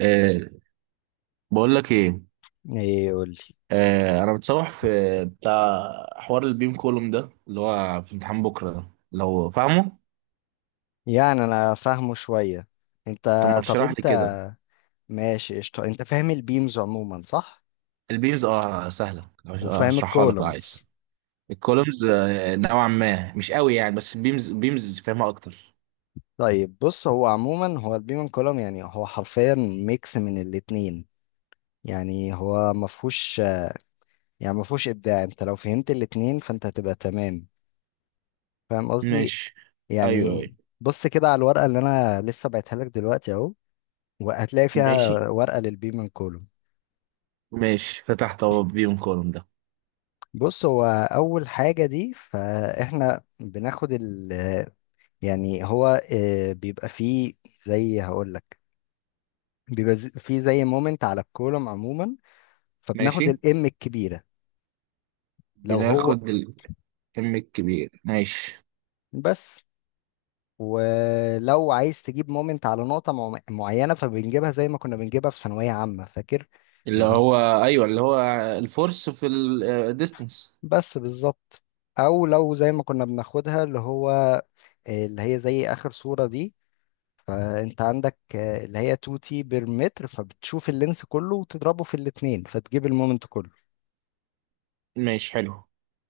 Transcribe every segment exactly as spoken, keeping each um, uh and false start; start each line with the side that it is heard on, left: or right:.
right: أه، بقول لك ايه.
left: ايه قولي.
right: أه انا متصوح في بتاع حوار البيم كولوم ده اللي هو في امتحان بكره ده لو فاهمه.
left: يعني انا فاهمه شوية. انت،
right: طب ما
left: طب
right: تشرح لي
left: انت
right: كده.
left: ماشي قشطة، انت فاهم البيمز عموما صح؟
right: البيمز اه سهله،
left: وفاهم
right: هشرحها لك لو عايز.
left: الكولومز؟
right: الكولومز آه، نوعا ما مش قوي يعني، بس البيمز بيمز فاهمها اكتر.
left: طيب بص، هو عموما هو البيم كولوم يعني هو حرفيا ميكس من الاتنين. يعني هو مفهوش، يعني مفهوش ابداع. انت لو فهمت الاتنين فانت هتبقى تمام. فاهم قصدي؟
right: ماشي. ايوه ايوه
left: يعني بص كده على الورقة اللي انا لسه بعتها لك دلوقتي اهو، وهتلاقي فيها
right: ماشي
left: ورقة للبيم كولوم.
right: ماشي فتحت اهو البيم كولوم ده.
left: بص هو اول حاجه دي، فاحنا بناخد ال، يعني هو آه، بيبقى فيه، زي هقول لك، بيبقى ز- فيه زي مومنت على الكولوم عموما، فبناخد
right: ماشي،
left: الام الكبيره. لو هو،
right: بناخد الام الكبير. ماشي.
left: بس. ولو عايز تجيب مومنت على نقطه مع- معينه، فبنجيبها زي ما كنا بنجيبها في ثانويه عامه، فاكر؟
right: اللي
left: اللي هو،
right: هو؟ ايوه، اللي هو الفورس في الديستنس.
left: بس بالظبط. او لو زي ما كنا بناخدها اللي هو آه، اللي هي زي اخر صوره دي، فانت عندك آه، اللي هي اتنين تي بير متر، فبتشوف اللينس كله وتضربه في الاتنين فتجيب المومنت كله.
right: ماشي، حلو.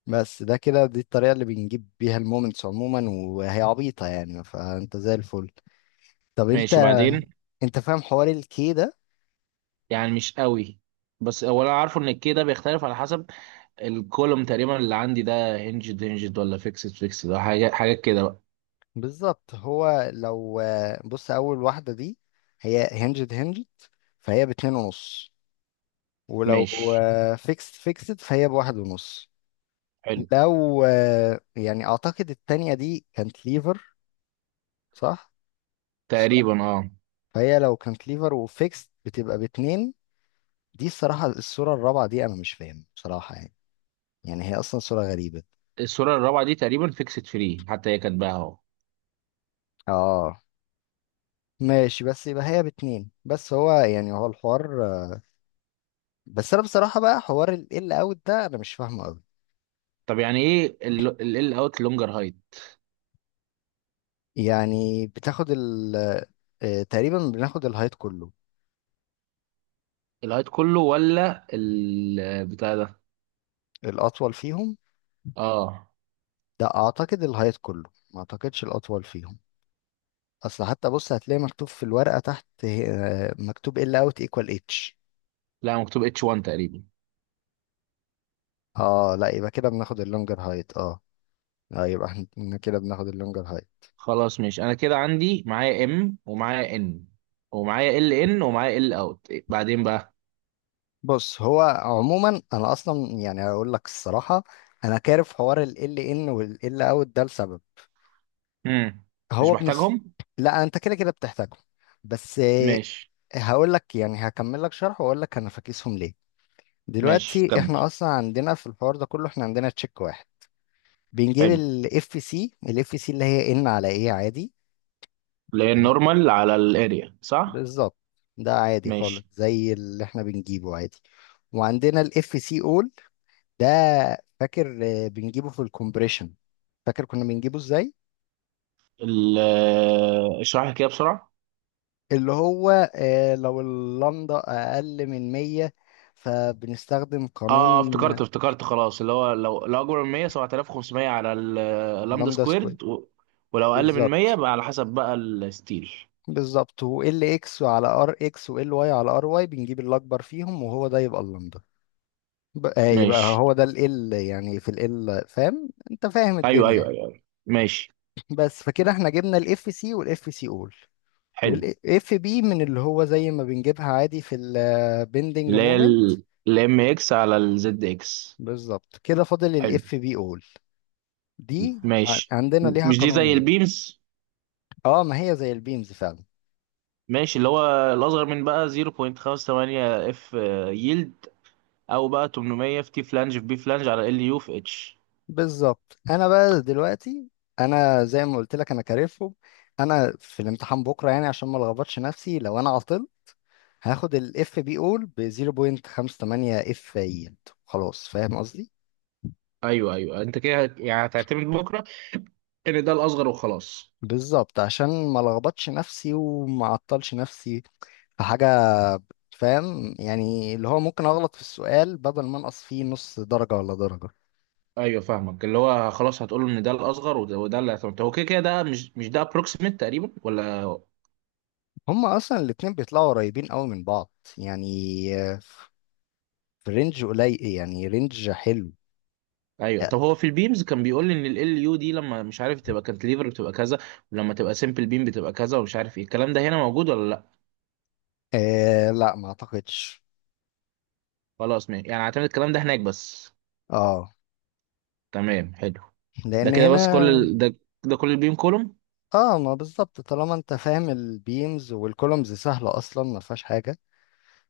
left: بس ده كده، دي الطريقة اللي بنجيب بيها المومنتس عموما، وهي عبيطة يعني، فانت زي الفل. طب انت،
right: ماشي، بعدين.
left: انت فاهم حوار الكي ده؟
right: يعني مش قوي، بس هو انا عارفه ان الكي ده بيختلف على حسب الكولوم. تقريبا اللي عندي ده هنجد هنجد ولا فيكسد فيكسد، ده حاجه حاجات كده بقى.
left: بالظبط، هو لو آه، بص اول واحدة دي هي هنجد هنجد، فهي باتنين ونص. ولو
right: ماشي.
left: فيكسد فيكسد فهي بواحد ونص.
right: حلو.
left: لو آه، يعني اعتقد التانية دي كانت ليفر، صح؟ So
right: تقريبا اه.
left: فهي لو كانت ليفر وفيكس بتبقى باتنين. دي الصراحة الصورة الرابعة دي أنا مش فاهم بصراحة يعني، يعني هي أصلا صورة غريبة.
right: الصوره الرابعه دي تقريبا فيكسد فري، حتى هي كاتباها اهو.
left: اه ماشي، بس يبقى هي باتنين بس. هو يعني هو الحوار، بس أنا بصراحة بقى حوار ال أوت ده أنا مش فاهمه أوي.
right: طب يعني ايه ال اوت لونجر هايت؟
left: يعني بتاخد ال آه، تقريبا بناخد الهايت كله.
right: الهايت كله ولا البتاع ده؟
left: الأطول فيهم،
right: اه.
left: ده أعتقد الهايت كله، ما أعتقدش الأطول فيهم. أصل حتى بص هتلاقي مكتوب في الورقة تحت آه، مكتوب ال أوت إيكوال اتش.
right: لا، مكتوب اتش واحد تقريبا.
left: اه لا، يبقى كده بناخد اللونجر هايت. اه، اه يبقى احنا كده بناخد اللونجر هايت.
right: خلاص ماشي، انا كده عندي معايا ام ومعايا ان ومعايا ال ان ومعايا ال اوت، بعدين بقى.
left: بص هو عموما انا اصلا يعني اقول لك الصراحه، انا كارف حوار ال ال ان وال ال اوت ده لسبب.
right: امم. مش
left: هو بنس.
right: محتاجهم؟
left: لا انت كده كده بتحتاجهم، بس آه،
right: ماشي.
left: هقول لك، يعني هكمل لك شرح واقول لك انا فاكسهم ليه.
right: ماشي
left: دلوقتي احنا
right: كمل.
left: اصلا عندنا في الحوار ده كله، احنا عندنا تشيك واحد. بنجيب
right: حلو.
left: الاف سي الاف سي اللي هي ان على ايه عادي.
right: لان نورمال على الاريا، صح؟
left: بالظبط، ده عادي خالص
right: ماشي.
left: زي اللي احنا بنجيبه عادي. وعندنا الاف سي اول ده، فاكر آه، بنجيبه في الكومبريشن؟ فاكر كنا بنجيبه ازاي؟
right: ال- اشرح لي كده بسرعه.
left: اللي هو آه، لو اللمدة اقل من مية فبنستخدم
right: اه، افتكرت
left: قانون
right: افتكرت خلاص، اللي هو لو لو اكبر من مية، سبعة آلاف وخمسمية على اللامدا
left: لمدة سكوير.
right: سكويرد و... ولو اقل من مية
left: بالظبط،
right: بقى على حسب بقى الستيل.
left: بالظبط. و ال اكس على ار اكس و ال واي على ار واي، بنجيب الاكبر فيهم وهو ده يبقى اللمدة. بقى يبقى
right: ماشي.
left: هو ده ال ال، يعني في ال ال، فاهم؟ انت فاهم
right: ايوه ايوه
left: الدنيا.
right: ايوه أيوة. ماشي.
left: بس فكده احنا جبنا الاف سي والاف سي اول،
right: حلو.
left: والاف بي من اللي هو زي ما بنجيبها عادي في البندنج
right: اللي هي
left: مومنت.
right: الام اكس على الزد اكس.
left: بالظبط كده، فاضل
right: حلو.
left: الاف بي اول. دي ع-
right: ماشي،
left: عندنا ليها
right: مش دي زي
left: قانونين.
right: البيمز؟
left: اه ما هي زي البيمز فعلا.
right: ماشي، اللي هو الأصغر من بقى نقطة خمسة ثمانية اف يلد، أو بقى تمنمية في تي فلانج في بي فلانج على ال يو في اتش.
left: بالظبط. انا بقى دلوقتي، انا زي ما قلت لك انا كارفهم، انا في الامتحان بكره يعني عشان ما لخبطش نفسي لو انا عطلت، هاخد الاف بي اول ب صفر فاصلة تمنية وخمسين اف يلد، خلاص. فاهم قصدي؟
right: ايوه ايوه انت كده هت- يعني هتعتمد بكره ان ده الاصغر وخلاص.
left: بالظبط، عشان ما لخبطش نفسي وما اعطلش نفسي في حاجه. فاهم يعني، اللي هو ممكن اغلط في السؤال بدل ما انقص فيه نص درجه ولا درجه.
right: ايوه، فاهمك، اللي هو خلاص هتقول له ان ده الاصغر وده, وده اللي هتعتمد. هو كده كده ده مش مش ده ابروكسيميت تقريبا ولا؟
left: هما اصلا الاتنين بيطلعوا قريبين قوي من بعض، يعني آه، في رينج قليل، يعني رينج حلو.
right: ايوه. طب هو في البيمز كان بيقول لي ان ال يو دي لما مش عارف تبقى كانتليفر بتبقى كذا، ولما تبقى سمبل بيم بتبقى كذا، ومش عارف ايه. الكلام ده هنا موجود ولا لا؟
left: آه لا ما اعتقدش.
right: خلاص ماشي، يعني هعتمد الكلام ده هناك بس.
left: اه.
right: تمام، حلو. ده
left: لان
right: كده بس
left: هنا،
right: كل ال... ده ده كل البيم كولوم.
left: اه ما بالظبط، طالما انت فاهم البيمز والكولومز سهله اصلا، ما فيهاش حاجه.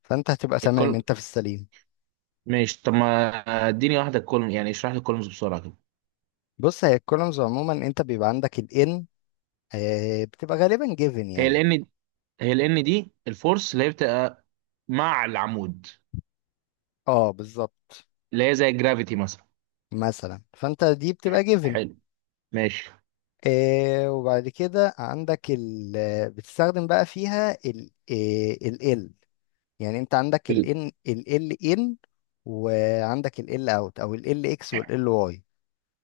left: فانت هتبقى تمام،
right: الكل.
left: انت في السليم.
right: ماشي، طب ما اديني واحده كولوم، يعني اشرح لي الكولومز بسرعه كده.
left: بص هي الكولومز عموما، انت بيبقى عندك ال n آه، بتبقى غالبا جيفن
right: هي ال
left: يعني.
right: ان؟ هي ال ان دي الفورس اللي هي بتبقى مع العمود،
left: اه بالظبط،
right: اللي هي زي الجرافيتي مثلا.
left: مثلا فانت دي بتبقى جيفن.
right: حلو. ماشي.
left: آه وبعد كده عندك ال، بتستخدم بقى فيها ال آه ال ال، يعني انت عندك ال
right: ال-
left: ان ال ال ان، وعندك ال ال اوت او ال ال اكس وال ال واي.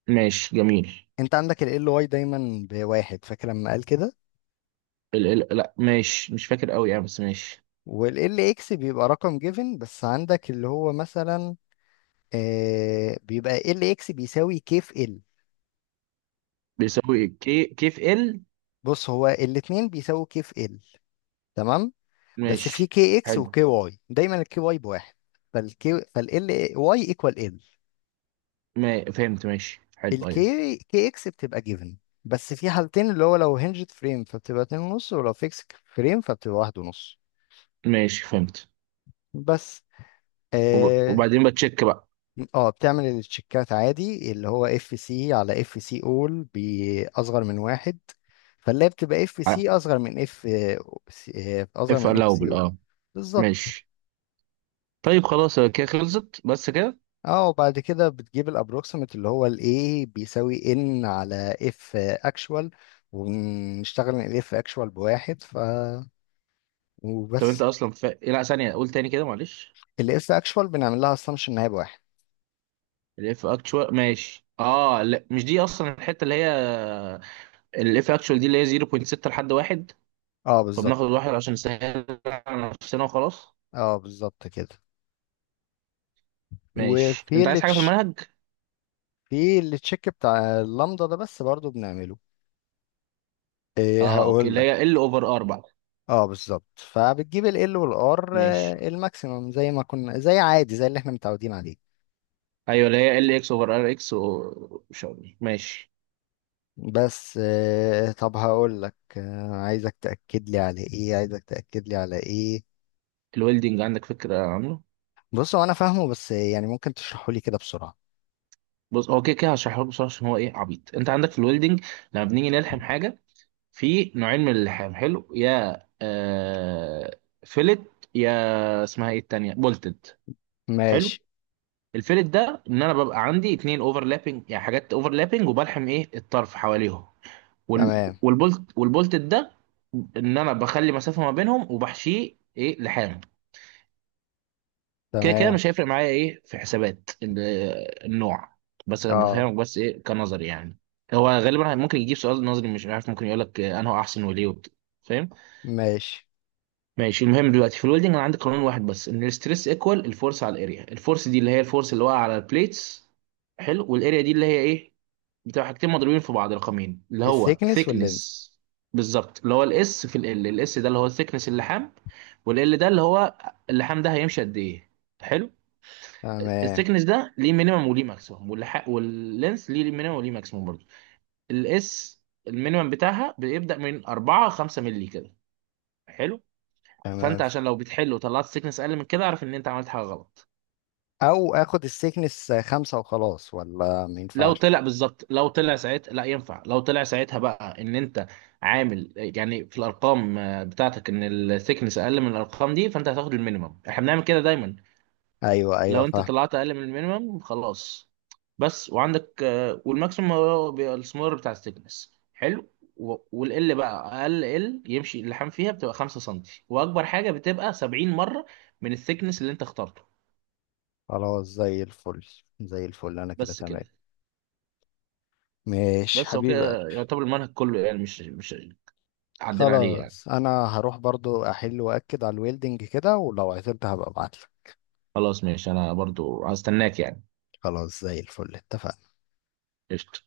right: ماشي، جميل.
left: انت عندك ال ال واي دايما بواحد، فاكر لما قال كده؟
right: ال... ال... لا ماشي، مش فاكر قوي يعني، بس ماشي.
left: وال ال اكس بيبقى رقم جيفن، بس عندك اللي هو مثلا آه بيبقى ال اكس بيساوي كيف ال.
right: بيساوي كي كيف ال.
left: بص هو الاتنين بيساوي كيف ال، تمام؟ بس في
right: ماشي،
left: كي اكس
right: حلو.
left: وكي واي، دايما الكي واي بواحد. فالكي فال واي ايكوال ال.
right: ما... فهمت، ماشي، حلو، ايوه.
left: الكي كي اكس بتبقى جيفن، بس في حالتين، اللي هو لو هنجد فريم فبتبقى اتنين ونص، ولو فيكس فريم فبتبقى واحد ونص.
right: ماشي، فهمت.
left: بس.
right: وب...
left: اه
right: وبعدين بتشيك بقى.
left: آه، بتعمل التشيكات عادي، اللي هو اف سي على اف سي اول باصغر من واحد، فاللي هي بتبقى اف سي اصغر من اف اصغر
right: اف
left: من اف سي
right: الاوبل،
left: اول.
right: اه.
left: بالظبط.
right: ماشي، طيب خلاص كده خلصت، بس كده.
left: اه وبعد كده بتجيب الابروكسيمت، اللي هو الايه بيساوي ان على اف اكشوال. ونشتغل ان الاف اكشوال بواحد، ف،
right: طب انت
left: وبس.
right: اصلا ف... إيه، لا ثانيه قول تاني كده معلش.
left: الاف اكشوال بنعمل لها اسامبشن ان هي بواحد.
right: الاف اكتشوال، ماشي، اه. لا مش دي اصلا الحته اللي هي الاف اكتشوال دي، اللي هي نقطة ستة لحد واحد،
left: اه بالظبط.
right: فبناخد واحد عشان نسهل على نفسنا وخلاص.
left: اه بالظبط كده.
right: ماشي.
left: وفي
right: انت عايز
left: اللي
right: حاجه في
left: تش...
right: المنهج؟
left: في اللي تشيك بتاع اللامدا ده بس برضو بنعمله، إيه،
right: اه اوكي،
left: هقول
right: اللي
left: لك.
right: هي ال اوفر اربعة.
left: اه بالظبط، فبتجيب ال L وال R
right: ماشي.
left: آه، الماكسيمم زي ما كنا، زي عادي زي اللي احنا متعودين عليه.
right: ايوه، اللي هي ال اكس اوفر ار اكس و... مش عارف. ماشي.
left: بس آه، طب هقول لك آه، عايزك تأكد لي على ايه عايزك تأكد لي على ايه.
right: الويلدنج عندك فكره عنه؟
left: بص هو انا فاهمه، بس يعني ممكن تشرحه لي كده بسرعة.
right: بص هو كده كده هشرحه لك بسرعه عشان هو ايه، عبيط. انت عندك في الويلدنج لما بنيجي نلحم حاجه، في نوعين من اللحام، حلو، يا آه فيلت يا اسمها ايه التانية بولتد. حلو.
left: ماشي.
right: الفيلت ده ان انا ببقى عندي اتنين اوفرلابنج، يعني حاجات اوفرلابنج، وبلحم ايه الطرف حواليهم. وال
left: تمام،
right: والبولت والبولتد ده ان انا بخلي مسافة ما بينهم وبحشيه ايه لحام. كده كده
left: تمام.
right: مش هيفرق معايا ايه في حسابات ال- النوع، بس انا
left: اه،
right: بفهمك بس ايه كنظري يعني. هو غالبا ممكن يجيب سؤال نظري، مش عارف، ممكن يقول لك انه احسن وليه وبت- فاهم.
left: ماشي.
right: ماشي. المهم دلوقتي في الويلدنج انا عندي قانون واحد بس، ان الستريس ايكوال الفورس على الاريا. الفورس دي اللي هي الفورس اللي واقع على البليتس، حلو. والاريا دي اللي هي ايه، بتبقى حاجتين مضروبين في بعض، رقمين، اللي هو
left: السيكنس واللينز.
right: ثيكنس. بالظبط، اللي هو الاس في ال، الاس ده اللي هو الثيكنس اللحام، والال ده اللي هو اللحام ده هيمشي قد ايه. حلو.
left: تمام،
right: الثيكنس ده ليه مينيمم وليه ماكسيمم، واللح... واللينث ليه مينيمم وليه ماكسيمم برضه. الاس المينيمم بتاعها بيبدأ من اربعة خمسة مللي كده، حلو. فانت
left: تمام.
right: عشان لو بتحل وطلعت سيكنس اقل من كده، اعرف ان انت عملت حاجه غلط.
left: او اخد السيكنس خمسة وخلاص، ولا ما
right: لو
left: ينفعش؟
right: طلع بالظبط، لو طلع ساعتها لا ينفع، لو طلع ساعتها بقى ان انت عامل يعني في الارقام آه، بتاعتك ان الثيكنس اقل من الارقام دي، فانت هتاخد المينيمم، احنا بنعمل كده دايما.
left: ايوه، ايوه
right: لو انت
left: فاهم.
right: طلعت اقل من المينيمم خلاص. بس. وعندك آه، والماكسيمم هو بيبقى السمور بتاع الثيكنس، حلو. و- والال بقى اقل ال يمشي اللحام فيها بتبقى خمسة سم، واكبر حاجه بتبقى سبعين مره من الثيكنس اللي انت اخترته.
left: خلاص زي الفل، زي الفل، انا كده
right: بس
left: تمام.
right: كده.
left: ماشي
right: بس هو
left: حبيب قلبي.
right: كده يعتبر المنهج كله، يعني مش مش عدينا عليه يعني.
left: خلاص، انا هروح برضو احل واكد على الويلدنج كده، ولو عزمت هبقى ابعتلك.
right: خلاص ماشي، انا برضو هستناك يعني.
left: خلاص زي الفل، اتفقنا.
right: قشطة.